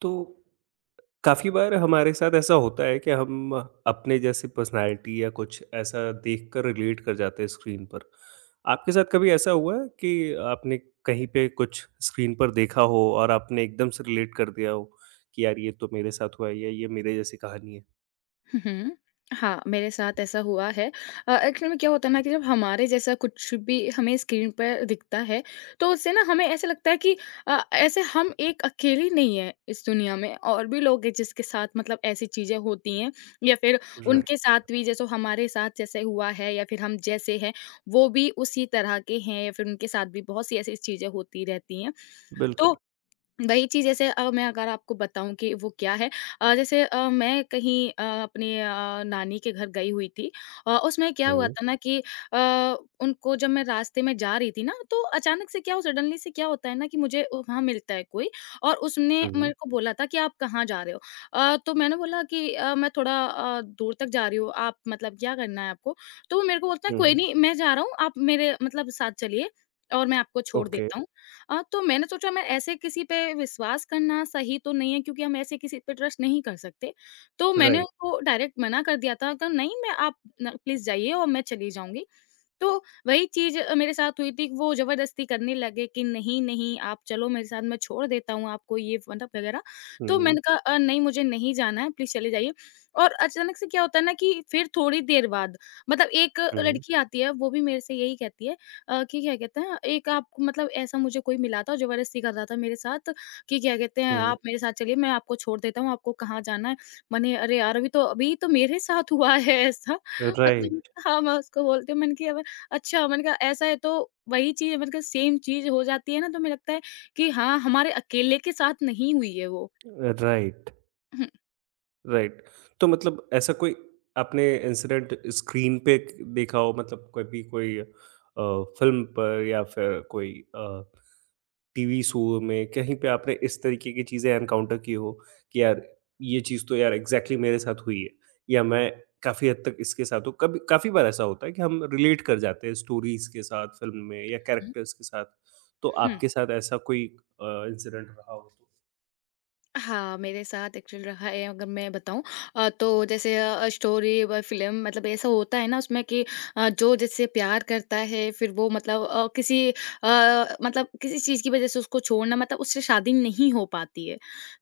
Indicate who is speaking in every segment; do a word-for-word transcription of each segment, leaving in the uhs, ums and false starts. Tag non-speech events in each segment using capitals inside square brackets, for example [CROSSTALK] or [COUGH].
Speaker 1: तो काफ़ी बार हमारे साथ ऐसा होता है कि हम अपने जैसी पर्सनैलिटी या कुछ ऐसा देखकर रिलेट कर जाते हैं स्क्रीन पर। आपके साथ कभी ऐसा हुआ है कि आपने कहीं पे कुछ स्क्रीन पर देखा हो और आपने एकदम से रिलेट कर दिया हो कि यार ये तो मेरे साथ हुआ है या ये मेरे जैसी कहानी है?
Speaker 2: हुँ। हाँ, मेरे साथ ऐसा हुआ है। अ, एक्चुअली में क्या होता है ना कि जब हमारे जैसा कुछ भी हमें स्क्रीन पर दिखता है, तो उससे ना हमें ऐसा लगता है कि अ, ऐसे हम एक अकेली नहीं हैं इस दुनिया में, और भी लोग हैं जिसके साथ मतलब ऐसी चीज़ें होती हैं, या फिर उनके
Speaker 1: राइट,
Speaker 2: साथ भी जैसे हमारे साथ जैसे हुआ है, या फिर हम जैसे हैं, वो भी उसी तरह के हैं, या फिर उनके साथ भी बहुत सी ऐसी चीज़ें होती रहती हैं। तो
Speaker 1: बिल्कुल।
Speaker 2: वही चीज़ जैसे अ, मैं अगर आपको बताऊँ कि वो क्या है। अ, जैसे अ, मैं कहीं अ, अपने अ, नानी के घर गई हुई थी। अ, उसमें क्या हुआ
Speaker 1: हुँ,
Speaker 2: था ना कि अ, उनको जब मैं रास्ते में जा रही थी ना, तो अचानक से क्या हो सडनली से क्या होता है ना कि मुझे वहाँ मिलता है कोई, और उसने
Speaker 1: हुँ,
Speaker 2: मेरे को बोला था कि आप कहाँ जा रहे हो? अ, तो मैंने बोला कि अ, मैं थोड़ा अ, दूर तक जा रही हूँ, आप मतलब क्या करना है आपको? तो वो मेरे को बोलता है, कोई
Speaker 1: हुँ,
Speaker 2: नहीं, मैं जा रहा हूँ, आप मेरे मतलब साथ चलिए और मैं आपको छोड़
Speaker 1: ओके,
Speaker 2: देता हूँ। अ, तो मैंने सोचा, मैं ऐसे किसी पे विश्वास करना सही तो नहीं है, क्योंकि हम ऐसे किसी पे ट्रस्ट नहीं कर सकते। तो मैंने
Speaker 1: राइट।
Speaker 2: उनको डायरेक्ट मना कर दिया था कि नहीं, मैं आप न प्लीज़ जाइए और मैं चली जाऊँगी। तो वही चीज़ अ, मेरे साथ हुई थी, वो ज़बरदस्ती करने लगे कि नहीं, नहीं, आप चलो मेरे साथ, मैं छोड़ देता हूँ आपको, ये मतलब वगैरह। तो
Speaker 1: हुँ,
Speaker 2: मैंने कहा अ, नहीं, मुझे नहीं जाना है, प्लीज़ चले जाइए। और अचानक से क्या होता है ना कि फिर थोड़ी देर बाद मतलब एक
Speaker 1: हुँ,
Speaker 2: लड़की आती है, वो भी मेरे से यही कहती है अ, कि क्या कहते हैं, एक आप मतलब ऐसा मुझे कोई मिला था, ज़बरदस्ती कर रहा था मेरे साथ, कि क्या कहते हैं, हुँ।
Speaker 1: हुँ,
Speaker 2: आप मेरे साथ चलिए, मैं आपको छोड़ देता हूँ, आपको कहाँ जाना है? मैंने, अरे यार अभी तो अभी तो मेरे साथ हुआ है ऐसा मतलब।
Speaker 1: राइट,
Speaker 2: हाँ, मैं उसको बोलती हूँ, मैंने कहा अच्छा, मैंने कहा ऐसा है? तो वही चीज़ मतलब सेम चीज़ हो जाती है ना, तो मुझे लगता है कि हाँ, हमारे अकेले के साथ नहीं हुई है वो।
Speaker 1: राइट।
Speaker 2: हुँ,
Speaker 1: राइट। तो मतलब ऐसा कोई आपने इंसिडेंट स्क्रीन पे क देखा हो मतलब कभी कोई अ, फ़िल्म पर या फिर कोई अ, टीवी शो में कहीं पे आपने इस तरीके की चीज़ें एनकाउंटर की हो कि यार ये चीज़ तो यार एग्ज़ैक्टली मेरे साथ हुई है या मैं काफ़ी हद तक इसके साथ हूँ। कभी काफ़ी बार ऐसा होता है कि हम रिलेट कर जाते हैं स्टोरीज़ के साथ, फ़िल्म में या
Speaker 2: हुँ।
Speaker 1: कैरेक्टर्स के साथ। तो
Speaker 2: हुँ।
Speaker 1: आपके साथ ऐसा कोई अ, इंसिडेंट रहा हो तो?
Speaker 2: हाँ, मेरे साथ एक्चुअली रहा है, अगर मैं बताऊँ। अ, तो जैसे अ, स्टोरी व फ़िल्म मतलब ऐसा होता है ना उसमें कि अ, जो जिससे प्यार करता है फिर वो मतलब अ, किसी अ, मतलब किसी चीज़ की वज़ह से उसको छोड़ना मतलब उससे शादी नहीं हो पाती है।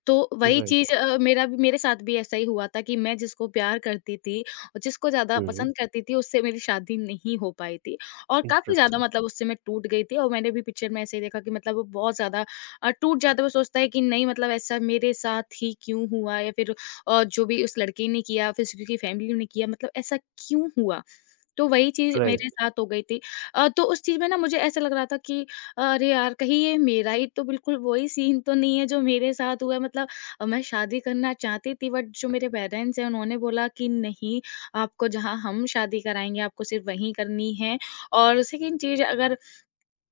Speaker 2: तो वही
Speaker 1: राइट।
Speaker 2: चीज़ अ, मेरा भी मेरे साथ भी ऐसा ही हुआ था कि मैं जिसको प्यार करती थी और जिसको ज़्यादा
Speaker 1: हुँ,
Speaker 2: पसंद करती थी, उससे मेरी शादी नहीं हो पाई थी। और काफ़ी ज़्यादा
Speaker 1: इंटरेस्टिंग।
Speaker 2: मतलब उससे मैं टूट गई थी, और मैंने भी पिक्चर में ऐसे ही देखा कि मतलब वो बहुत ज़्यादा अ, टूट जाता है, वो सोचता है कि नहीं मतलब ऐसा मेरे साथ ही क्यों हुआ, या फिर अ, जो भी उस लड़के ने किया फिर उसकी फैमिली ने किया मतलब ऐसा क्यों हुआ? तो वही चीज़
Speaker 1: राइट।
Speaker 2: मेरे साथ हो गई थी। अ, तो उस चीज़ में ना मुझे ऐसा लग रहा था कि अरे यार! कहीं ये मेरा ही तो बिल्कुल वही सीन तो नहीं है जो मेरे साथ हुआ है मतलब। अ, मैं शादी करना चाहती थी, बट जो मेरे पेरेंट्स हैं उन्होंने बोला कि नहीं, आपको जहाँ हम शादी कराएँगे आपको सिर्फ़ वहीं करनी है। और सेकंड चीज़, अगर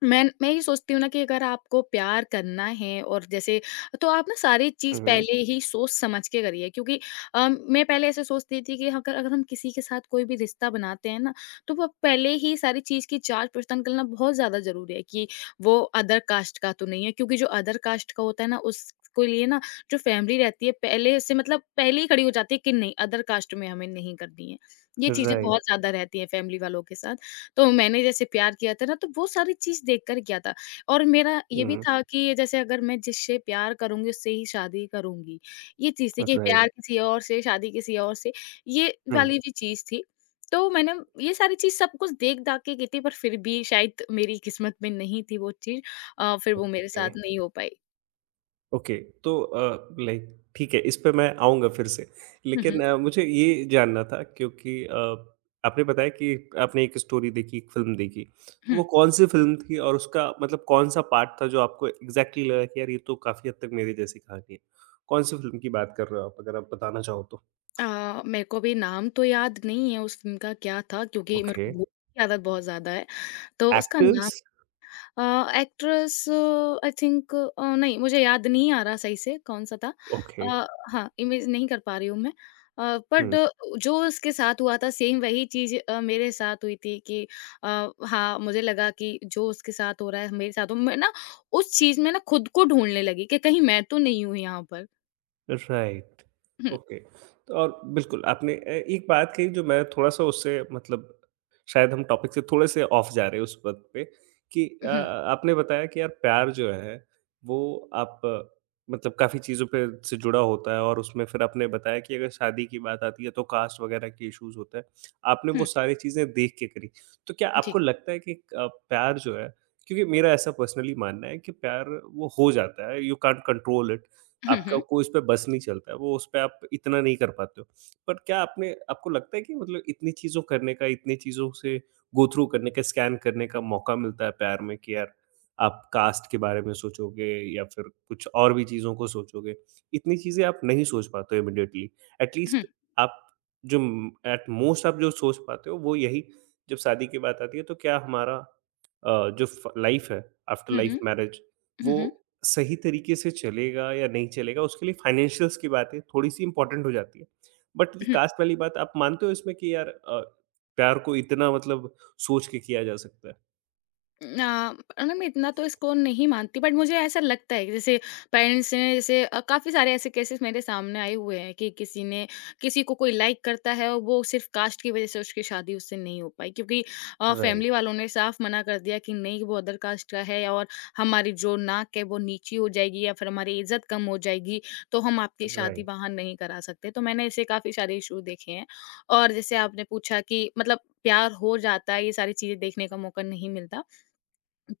Speaker 2: मैं मैं ये सोचती हूँ ना कि अगर आपको प्यार करना है और जैसे, तो आप ना सारी चीज़
Speaker 1: हुँ, हुँ।
Speaker 2: पहले ही सोच समझ के करिए, क्योंकि अ, मैं पहले ऐसे सोचती थी कि अगर अगर हम किसी के साथ कोई भी रिश्ता बनाते हैं ना, तो वो पहले ही सारी चीज़ की जांच पड़ताल करना बहुत ज़्यादा ज़रूरी है कि वो अदर कास्ट का तो नहीं है, क्योंकि जो अदर कास्ट का होता है ना, उसको लिए ना, जो फैमिली रहती है पहले से मतलब पहले ही खड़ी हो जाती है कि नहीं, अदर कास्ट में हमें नहीं करनी है। ये चीजें
Speaker 1: राइट।
Speaker 2: बहुत ज्यादा रहती हैं फैमिली वालों के साथ। तो मैंने जैसे प्यार किया था ना, तो वो सारी चीज़ देख कर किया था। और मेरा ये भी
Speaker 1: हुँ,
Speaker 2: था कि जैसे अगर मैं जिससे प्यार करूँगी उससे ही शादी करूँगी। ये चीज़ थी कि प्यार
Speaker 1: राइट।
Speaker 2: किसी और से, शादी किसी और से, ये
Speaker 1: हुँ,
Speaker 2: वाली भी चीज़ थी। तो मैंने ये सारी चीज़ सब कुछ देख-दाख के की थी, पर फिर भी शायद मेरी किस्मत में नहीं थी वो चीज़। अ, फिर वो मेरे
Speaker 1: ओके,
Speaker 2: साथ नहीं हो पाई।
Speaker 1: ओके तो अ, लाइक ठीक है, इस पे मैं आऊँगा फिर से।
Speaker 2: हुँ,
Speaker 1: लेकिन
Speaker 2: हुँ,
Speaker 1: अ, मुझे ये जानना था क्योंकि अ, आपने बताया कि आपने एक स्टोरी देखी, एक फ़िल्म देखी। तो वो
Speaker 2: हुँ।
Speaker 1: कौन-सी फ़िल्म थी और उसका मतलब कौन-सा पार्ट था जो आपको एग्ज़ैक्टली लगा कि यार ये तो काफ़ी हद तक मेरे जैसी कहानी है? कौन-सी फ़िल्म की बात कर रहे हो आप? अगर आप बताना चाहो तो?
Speaker 2: अ, मेरे को अभी नाम तो याद नहीं है उस फ़िल्म का क्या था, क्योंकि मेरे
Speaker 1: ओके,
Speaker 2: को भूलने की आदत बहुत ज़्यादा है, तो उसका नाम।
Speaker 1: एक्टर्स?
Speaker 2: Actress, I think. नहीं, मुझे याद नहीं आ रहा सही से कौन सा था।
Speaker 1: ओके,
Speaker 2: अ, हाँ, इमेज नहीं कर पा रही हूँ मैं, बट
Speaker 1: हुँ।
Speaker 2: जो उसके साथ हुआ था सेम वही चीज मेरे साथ हुई थी कि अ, हाँ, मुझे लगा कि जो उसके साथ हो रहा है मेरे साथ हो, मैं ना उस चीज में ना खुद को ढूंढने लगी कि कहीं मैं तो नहीं हूँ यहाँ पर।
Speaker 1: राइट।
Speaker 2: Hmm,
Speaker 1: okay. तो और बिल्कुल आपने अ, एक बात कही जो मैं थोड़ा-सा उससे मतलब शायद हम टॉपिक से थोड़े-से ऑफ जा रहे हैं उस बात पे कि अ,
Speaker 2: हम्म,
Speaker 1: आपने बताया कि यार प्यार जो है वो आप अ, मतलब काफ़ी चीज़ों पे से जुड़ा होता है और उसमें फिर आपने बताया कि अगर शादी की बात आती है तो कास्ट वग़ैरह के इश्यूज़ होते हैं। आपने वो
Speaker 2: हम्म,
Speaker 1: सारी चीज़ें देख के करी। तो क्या आपको
Speaker 2: जी,
Speaker 1: लगता है कि अ, प्यार जो है क्योंकि मेरा ऐसा पर्सनली मानना है कि प्यार वो हो जाता है, यू कांट कंट्रोल इट।
Speaker 2: हम्म,
Speaker 1: आपका
Speaker 2: हम्म,
Speaker 1: कोई उस पे बस नहीं चलता है, वो उस पे आप इतना नहीं कर पाते हो। बट क्या आपने आपको लगता है कि मतलब इतनी चीज़ों करने का, इतनी चीज़ों से गो थ्रू करने का, स्कैन करने का मौका मिलता है प्यार में कि यार आप कास्ट के बारे में सोचोगे या फिर कुछ और भी चीज़ों को सोचोगे। इतनी चीज़ें आप नहीं सोच पाते हो इमीडिएटली। एट लीस्ट
Speaker 2: हम्म,
Speaker 1: आप जो एट मोस्ट आप जो सोच पाते हो वो यही, जब शादी की बात आती है तो क्या हमारा अ, जो फ लाइफ़ है, आफ्टर
Speaker 2: हम्म,
Speaker 1: लाइफ मैरिज
Speaker 2: हम्म,
Speaker 1: वो
Speaker 2: हम्म,
Speaker 1: सही तरीके से चलेगा या नहीं चलेगा, उसके लिए फाइनेंशियल्स की बातें थोड़ी-सी इम्पोर्टेंट हो जाती है। बट ये
Speaker 2: हम्म।
Speaker 1: कास्ट वाली बात आप मानते हो इसमें कि यार अ, प्यार को इतना मतलब सोच के किया जा सकता है?
Speaker 2: ना, ना मैं इतना तो इसको नहीं मानती, बट मुझे ऐसा लगता है कि जैसे पेरेंट्स ने जैसे अ, काफ़ी सारे ऐसे केसेस मेरे सामने आए हुए हैं कि किसी ने किसी को, कोई लाइक करता है और वो सिर्फ कास्ट की वजह से उसकी शादी उससे नहीं हो पाई, क्योंकि
Speaker 1: राइट,
Speaker 2: फैमिली वालों ने साफ मना कर दिया कि नहीं, वो अदर कास्ट का है, और हमारी जो नाक है वो नीची हो जाएगी, या फिर हमारी इज्जत कम हो जाएगी, तो हम आपकी शादी
Speaker 1: राइट।
Speaker 2: वहाँ नहीं करा सकते। तो मैंने ऐसे काफ़ी सारे इशू देखे हैं। और जैसे आपने पूछा कि मतलब प्यार हो जाता है, ये सारी चीज़ें देखने का मौका नहीं मिलता,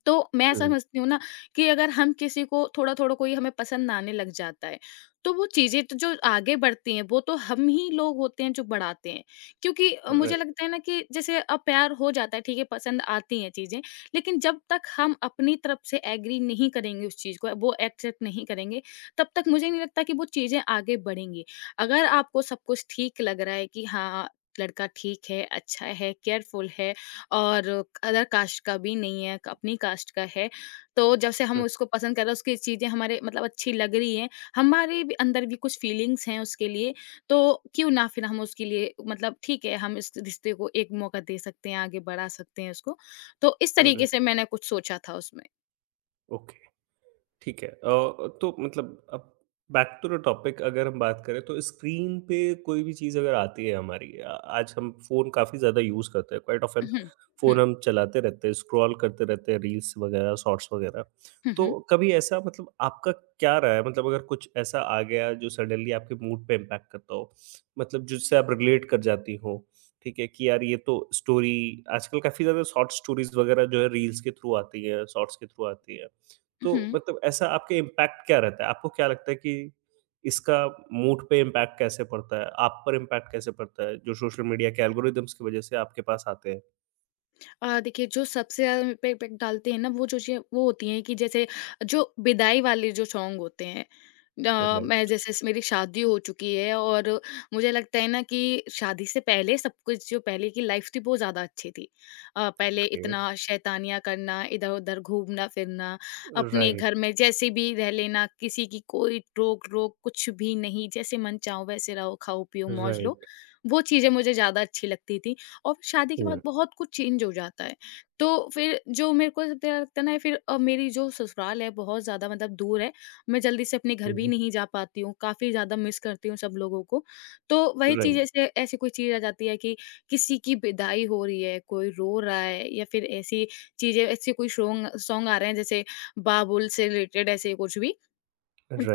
Speaker 2: तो मैं
Speaker 1: हुँ,
Speaker 2: समझती हूँ ना कि अगर हम किसी को थोड़ा-थोड़ा, कोई हमें पसंद आने लग जाता है, तो वो चीज़ें तो जो आगे बढ़ती हैं, वो तो हम ही लोग होते हैं जो बढ़ाते हैं। क्योंकि अ, मुझे
Speaker 1: राइट।
Speaker 2: लगता है ना कि जैसे अब प्यार हो जाता है, ठीक है, पसंद आती हैं चीज़ें, लेकिन जब तक हम अपनी तरफ से एग्री नहीं करेंगे उस चीज़ को, वो एक्सेप्ट नहीं करेंगे, तब तक मुझे नहीं लगता कि वो चीज़ें आगे बढ़ेंगी। अगर आपको सब कुछ ठीक लग रहा है कि हाँ, लड़का ठीक है, अच्छा है, केयरफुल है, और अदर कास्ट का भी नहीं है, अपनी कास्ट का है। तो जब से हम उसको पसंद कर रहे हैं, उसकी चीज़ें हमारे मतलब अच्छी लग रही हैं, हमारे भी अंदर भी कुछ फीलिंग्स हैं उसके लिए, तो क्यों ना फिर हम उसके लिए मतलब ठीक है, हम इस रिश्ते को एक मौका दे सकते हैं, आगे बढ़ा सकते हैं उसको। तो इस
Speaker 1: हुँ,
Speaker 2: तरीके
Speaker 1: राइट,
Speaker 2: से मैंने कुछ सोचा था उसमें।
Speaker 1: ओके। ठीक है। अ, तो मतलब अब बैक टू द टॉपिक अगर हम बात करें तो स्क्रीन पे कोई भी चीज़ अगर आती है हमारी अ, आज हम फ़ोन काफ़ी ज़्यादा यूज़ करते हैं, क्वाइट ऑफ़न
Speaker 2: हुँ, हुँ,
Speaker 1: फ़ोन हम चलाते रहते हैं, स्क्रॉल करते रहते हैं, रील्स वगैरह, शॉर्ट्स वगैरह।
Speaker 2: हुँ,
Speaker 1: तो
Speaker 2: हुँ,
Speaker 1: कभी ऐसा मतलब आपका क्या रहा है? मतलब अगर कुछ ऐसा आ गया जो सडनली आपके मूड पे इम्पैक्ट करता हो, मतलब जिससे आप रिलेट कर जाती हो, ठीक है, कि यार ये तो स्टोरी आजकल काफ़ी ज़्यादा शॉर्ट स्टोरीज़ वगैरह जो है रील्स के थ्रू आती है, शॉर्ट्स के थ्रू आती है। तो
Speaker 2: हुँ।
Speaker 1: मतलब ऐसा आपके इम्पैक्ट क्या रहता है? आपको क्या लगता है कि इसका मूड पे इम्पैक्ट कैसे पड़ता है? आप पर इम्पैक्ट कैसे पड़ता है, जो सोशल मीडिया के एल्गोरिदम्स की वज़ह से आपके पास आते हैं?
Speaker 2: अ, देखिए, जो सबसे ज़्यादा पे इम्पैक्ट डालते हैं ना, वो जो चीज़ें वो होती हैं कि जैसे जो विदाई वाले जो सॉन्ग होते हैं। अ, मैं
Speaker 1: राइट,
Speaker 2: जैसे स- मेरी शादी हो चुकी है, और मुझे लगता है ना कि शादी से पहले सब कुछ, जो पहले की लाइफ थी वो ज़्यादा अच्छी थी। अ, पहले
Speaker 1: ओके।
Speaker 2: इतना शैतानियाँ करना, इधर उधर घूमना फिरना, अपने घर
Speaker 1: राइट,
Speaker 2: में जैसे भी रह लेना, किसी की कोई रोक रोक कुछ भी नहीं, जैसे मन चाहो वैसे रहो, खाओ पियो, मौज लो,
Speaker 1: राइट।
Speaker 2: वो चीज़ें मुझे ज़्यादा अच्छी लगती थी। और शादी के
Speaker 1: हुँ,
Speaker 2: बाद बहुत कुछ चेंज हो जाता है। तो फिर जो मेरे को सबसे ज़्यादा लगता है ना, फिर अ, मेरी जो ससुराल है बहुत ज़्यादा मतलब दूर है। मैं जल्दी से अपने घर भी
Speaker 1: हुँ।
Speaker 2: नहीं जा पाती हूँ, काफ़ी ज़्यादा मिस करती हूँ सब लोगों को। तो वही चीज़,
Speaker 1: राइट,
Speaker 2: ऐसे ऐसी कोई चीज़ आ जाती है कि किसी की विदाई हो रही है, कोई रो रहा है, या फिर ऐसी चीज़ें, ऐसे कोई शोंग सॉन्ग आ रहे हैं जैसे बाबुल से रिलेटेड ऐसे कुछ भी।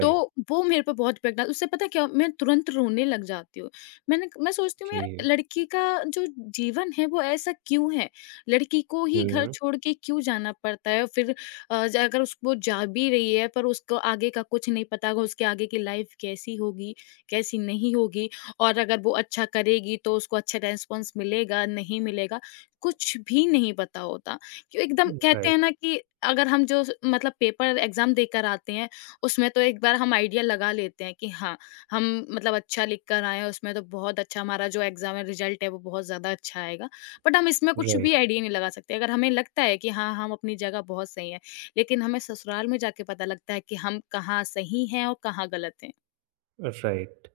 Speaker 2: तो वो मेरे पे बहुत इफ़ेक्ट डाला, उससे पता है क्या, मैं तुरंत रोने लग जाती हूँ। मैंने मैं सोचती हूँ,
Speaker 1: जी।
Speaker 2: यार, लड़की का जो जीवन है वो ऐसा क्यों है? लड़की को ही घर
Speaker 1: हुँ,
Speaker 2: छोड़ के क्यों जाना पड़ता है? फिर अ, ज अगर उस वो जा भी रही है पर उसको आगे का कुछ नहीं पता होगा उसके आगे की लाइफ़ कैसी होगी, कैसी नहीं होगी और अगर वो अच्छा करेगी तो उसको अच्छा रिस्पॉन्स मिलेगा, नहीं मिलेगा, कुछ भी नहीं पता होता। क्यों एकदम कहते हैं
Speaker 1: राइट,
Speaker 2: ना कि अगर हम जो मतलब पेपर एग्ज़ाम देकर आते हैं उसमें तो एक बार हम आइडिया लगा लेते हैं कि हाँ, हम मतलब अच्छा लिख कर आए हैं, उसमें तो बहुत अच्छा हमारा जो एग्ज़ाम है रिज़ल्ट है वो बहुत ज़्यादा अच्छा आएगा। बट हम इसमें कुछ भी
Speaker 1: राइट,
Speaker 2: आइडिया नहीं लगा सकते। अगर हमें लगता है कि हाँ, हम अपनी जगह बहुत सही हैं, लेकिन हमें ससुराल में जाके पता लगता है कि हम कहाँ सही हैं और कहाँ गलत हैं।
Speaker 1: राइट।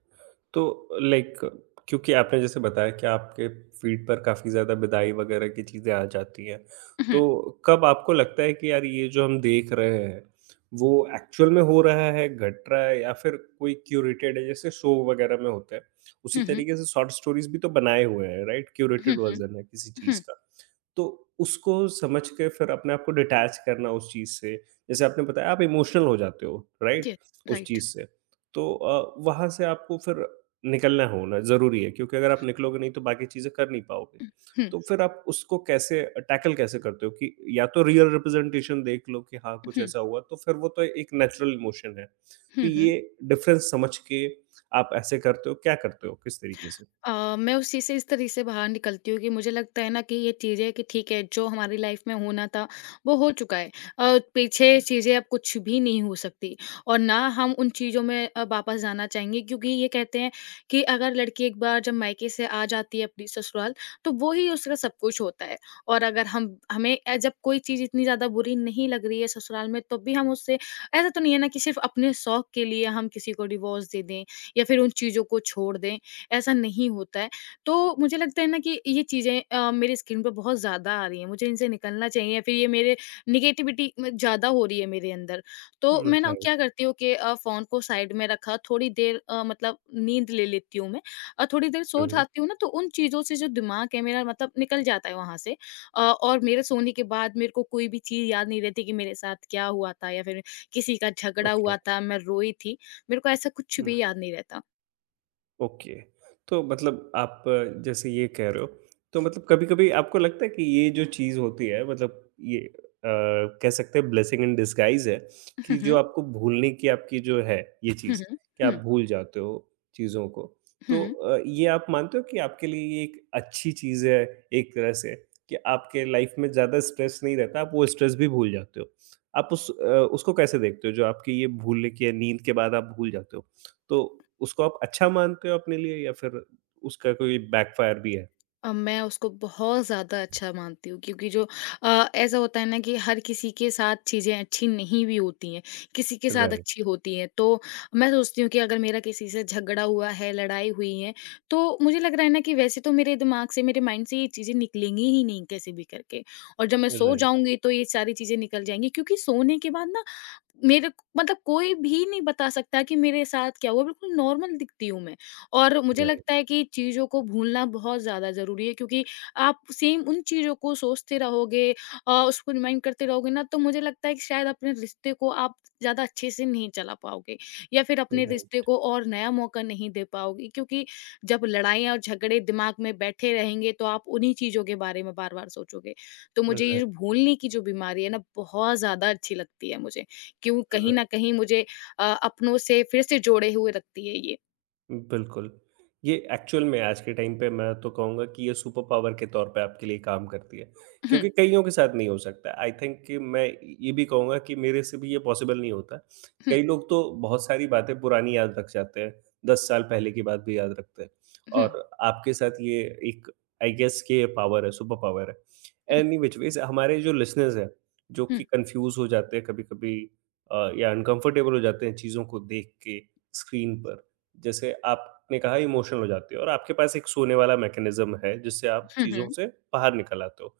Speaker 1: तो लाइक क्योंकि आपने जैसे बताया कि आपके फ़ीड पर काफ़ी ज़्यादा बिदाई वगैरह की चीज़ें आ जाती हैं। तो
Speaker 2: हुँ,
Speaker 1: कब आपको लगता है कि यार ये जो हम देख रहे हैं, वो एक्चुअल में हो रहा है, घट रहा है या फिर कोई क्यूरेटेड है जैसे शो वगैरह में होता है। उसी
Speaker 2: हुँ, हुँ,
Speaker 1: तरीके से शॉर्ट स्टोरीज़ भी तो बनाए हुए हैं राइट?
Speaker 2: हुँ,
Speaker 1: क्यूरेटेड
Speaker 2: हुँ,
Speaker 1: वर्ज़न है किसी चीज़
Speaker 2: हुँ,
Speaker 1: का। तो उसको समझ के फिर अपने आप को डिटैच करना उस चीज़ से, जैसे आपने बताया आप इमोशनल हो जाते हो राइट?
Speaker 2: जी,
Speaker 1: उस
Speaker 2: राइट।
Speaker 1: चीज़ से। तो अ, वहाँ से आपको फिर निकलना होना ज़रूरी है क्योंकि अगर आप निकलोगे नहीं तो बाकी चीज़ें कर नहीं पाओगे।
Speaker 2: हुँ, हुँ,
Speaker 1: तो फिर आप उसको कैसे टैकल कैसे करते हो कि या तो रियल रिप्रेज़ेंटेशन देख लो कि हाँ, कुछ
Speaker 2: हुँ,
Speaker 1: ऐसा हुआ तो फिर वो तो एक नेचुरल इमोशन है। तो
Speaker 2: हुँ, हुँ।
Speaker 1: ये डिफ़रेंस समझ के आप ऐसे करते हो, क्या करते हो? किस तरीके से?
Speaker 2: अ, मैं उस चीज़ से इस तरीके से बाहर निकलती हूँ कि मुझे लगता है ना कि ये चीज़ें कि ठीक है जो हमारी लाइफ में होना था वो हो चुका है अ, पीछे चीज़ें अब कुछ भी नहीं हो सकती और ना हम उन चीज़ों में अ, वापस जाना चाहेंगे क्योंकि ये कहते हैं कि अगर लड़की एक बार जब मायके से आ जाती है अपनी ससुराल तो वो ही उसका सब कुछ होता है और अगर हम हमें अ, जब कोई चीज़ इतनी ज़्यादा बुरी नहीं लग रही है ससुराल में तो भी हम उससे ऐसा तो नहीं है ना कि सिर्फ अपने शौक के लिए हम किसी को डिवोर्स दे दें या फिर उन चीज़ों को छोड़ दें ऐसा नहीं होता है। तो मुझे लगता है ना कि ये चीज़ें अ, मेरी स्किन पे बहुत ज़्यादा आ रही हैं, मुझे इनसे निकलना चाहिए या फिर ये मेरे नेगेटिविटी म ज़्यादा हो रही है मेरे अंदर। तो
Speaker 1: हुँ,
Speaker 2: मैं ना क्या
Speaker 1: राइट।
Speaker 2: करती हूँ कि अ, फ़ोन को साइड में रखा, थोड़ी देर अ, मतलब नींद ले लेती हूँ मैं और थोड़ी देर
Speaker 1: हुँ,
Speaker 2: सो
Speaker 1: हुँ।
Speaker 2: जाती हूँ ना, तो उन चीज़ों से जो दिमाग है मेरा मतलब निकल जाता है वहाँ से। अ, और मेरे सोने के बाद मेरे को कोई भी चीज़ याद नहीं रहती कि मेरे साथ क्या हुआ था या फिर किसी का झगड़ा
Speaker 1: ओके।
Speaker 2: हुआ था, मैं रोई थी। मेरे को ऐसा कुछ
Speaker 1: हुँ।
Speaker 2: भी याद नहीं रहता।
Speaker 1: ओके। तो मतलब आप जैसे ये कह रहे हो, तो मतलब कभी-कभी आपको लगता है कि ये जो चीज़ होती है मतलब ये अ, कह सकते हैं ब्लेसिंग इन डिस्गाइज़ है कि जो
Speaker 2: [LAUGHS]
Speaker 1: आपको भूलने की आपकी जो है ये
Speaker 2: हुँ,
Speaker 1: चीज़,
Speaker 2: हुँ।
Speaker 1: कि आप
Speaker 2: हुँ,
Speaker 1: भूल जाते हो चीज़ों को। तो
Speaker 2: हुँ।
Speaker 1: अ, ये आप मानते हो कि आपके लिए ये एक अच्छी चीज़ है एक तरह से कि आपके लाइफ़ में ज़्यादा स्ट्रेस नहीं रहता, आप वो स्ट्रेस भी भूल जाते हो? आप उस अ, उसको कैसे देखते हो जो आपकी ये भूलने की या नींद के बाद आप भूल जाते हो? तो उसको आप अच्छा मानते हो अपने लिए या फिर उसका कोई बैकफायर भी है?
Speaker 2: अ, मैं उसको बहुत ज़्यादा अच्छा मानती हूँ क्योंकि जो अ, ऐसा होता है ना कि हर किसी के साथ चीज़ें अच्छी नहीं भी होती हैं, किसी के साथ अच्छी
Speaker 1: राइट,
Speaker 2: होती हैं। तो मैं सोचती हूँ कि अगर मेरा किसी से झगड़ा हुआ है, लड़ाई हुई है, तो मुझे लग रहा है ना कि वैसे तो मेरे दिमाग से, मेरे माइंड से ये चीज़ें निकलेंगी ही नहीं कैसे भी करके और जब मैं सो
Speaker 1: राइट,
Speaker 2: जाऊँगी तो ये सारी चीज़ें निकल जाएँगी क्योंकि सोने के बाद ना मेरे क मतलब कोई भी नहीं बता सकता कि मेरे साथ क्या हुआ, बिल्कुल नॉर्मल दिखती हूँ मैं। और मुझे
Speaker 1: राइट,
Speaker 2: लगता है कि चीज़ों को भूलना बहुत ज़्यादा ज़रूरी है क्योंकि आप सेम उन चीज़ों को सोचते रहोगे अ, उसको रिमाइंड करते रहोगे ना, तो मुझे लगता है कि शायद अपने रिश्ते को आप ज़्यादा अच्छे से नहीं चला पाओगे या फिर अपने रिश्ते
Speaker 1: राइट,
Speaker 2: को और नया मौका नहीं दे पाओगे क्योंकि जब लड़ाइयाँ और झगड़े दिमाग में बैठे रहेंगे, तो आप उन्हीं चीज़ों के बारे में बार-बार सोचोगे। तो मुझे ये
Speaker 1: राइट,
Speaker 2: जो भूलने की जो बीमारी है ना, बहुत ज़्यादा अच्छी लगती है मुझे। क्यों कहीं न
Speaker 1: राइट।
Speaker 2: कहीं मुझे अ, अपनों से फिर से जोड़े हुए रखती है ये।
Speaker 1: बिल्कुल, ये एक्चुअल में आज के टाइम पे मैं तो कहूँगा कि ये सुपर पावर के तौर पे आपके लिए काम करती है,
Speaker 2: हुँ,
Speaker 1: क्योंकि कइयों के साथ नहीं हो सकता। आई थिंक कि मैं ये भी कहूँगा कि मेरे से भी ये पॉसिबल नहीं होता।
Speaker 2: हुँ,
Speaker 1: कई लोग तो बहुत सारी बातें पुरानी याद रख जाते हैं, दस साल पहले की बात भी याद रखते हैं
Speaker 2: हुँ,
Speaker 1: और आपके साथ ये एक आई गेस कि ये पावर है, सुपर पावर है।
Speaker 2: हुँ,
Speaker 1: एनी व्हिच वेज़ हमारे जो लिसनर्स हैं, जो कि कन्फ्यूज़ हो जाते हैं कभी-कभी अ, या अनकम्फर्टेबल हो जाते हैं चीज़ों को देख के स्क्रीन पर। जैसे आपने कहा इमोशनल हो जाती हो और आपके पास एक सोने वाला मैकेनिज्म है जिससे आप
Speaker 2: हुँ,
Speaker 1: चीज़ों
Speaker 2: हुँ,
Speaker 1: से बाहर निकल आते हो।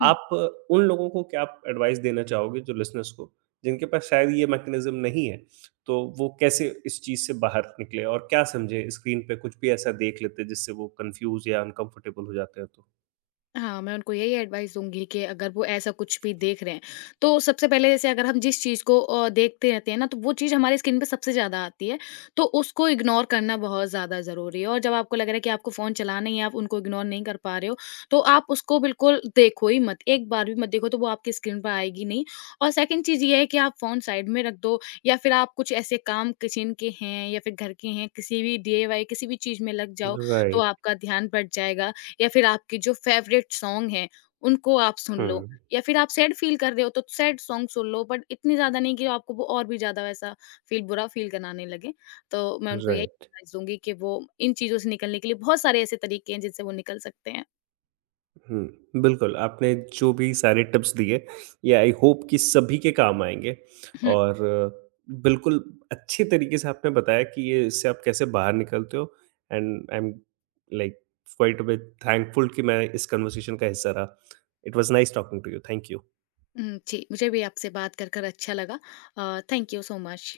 Speaker 2: हुँ।
Speaker 1: आप उन लोगों को क्या आप एडवाइस देना चाहोगे जो लिसनर्स को, जिनके पास शायद ये मैकेनिज्म नहीं है, तो वो कैसे इस चीज़ से बाहर निकले और क्या समझे स्क्रीन पे कुछ भी ऐसा देख लेते हैं जिससे वो कन्फ्यूज़ या अनकम्फर्टेबल हो जाते हैं तो?
Speaker 2: हाँ, मैं उनको यही एडवाइस दूँगी कि अगर वो ऐसा कुछ भी देख रहे हैं, तो सबसे पहले जैसे अगर हम जिस चीज़ को अ, देखते रहते हैं ना, तो वो चीज़ हमारे स्किन पे सबसे ज़्यादा आती है, तो उसको इग्नोर करना बहुत ज़्यादा ज़रूरी है और जब आपको लग रहा है कि आपको फ़ोन चलाना ही है, आप उनको इग्नोर नहीं कर पा रहे हो, तो आप उसको बिल्कुल देखो ही मत, एक बार भी मत देखो, तो वो आपकी स्किन पे आएगी नहीं और सेकंड चीज़ ये है कि आप फ़ोन साइड में रख दो या फिर आप कुछ ऐसे काम किचन के हैं या फिर घर के हैं, किसी भी डी आई वाई किसी भी चीज़ में लग जाओ, तो
Speaker 1: राइट,
Speaker 2: आपका ध्यान बँट जाएगा। या फिर आपकी जो फेवरेट सॉन्ग हैं, उनको आप सुन
Speaker 1: हुँ,
Speaker 2: लो या फिर आप सैड फ़ील कर रहे हो, तो सैड सॉन्ग सुन लो बट इतनी ज़्यादा नहीं कि आपको वो और भी ज़्यादा वैसा फ़ील बुरा फ़ील कराने लगे। तो मैं उनको यही
Speaker 1: राइट।
Speaker 2: एडवाइस दूँगी कि वो इन चीज़ों से निकलने के लिए बहुत सारे ऐसे तरीके हैं जिनसे वो निकल सकते हैं।
Speaker 1: हुँ, बिल्कुल, आपने जो भी सारे टिप्स दिए, ये आई होप कि सभी के काम आएँगे
Speaker 2: हुँ,
Speaker 1: और अ, बिल्कुल अच्छे तरीके से आपने बताया कि ये इससे आप कैसे बाहर निकलते हो and I am like quite a bit thankful कि मैं इस कन्वर्सेशन का हिस्सा रहा। It was nice talking to you. Thank you.
Speaker 2: हुँ, जी, मुझे भी आपसे बात कर, कर अच्छा लगा। अ, थैंक यू सो मच।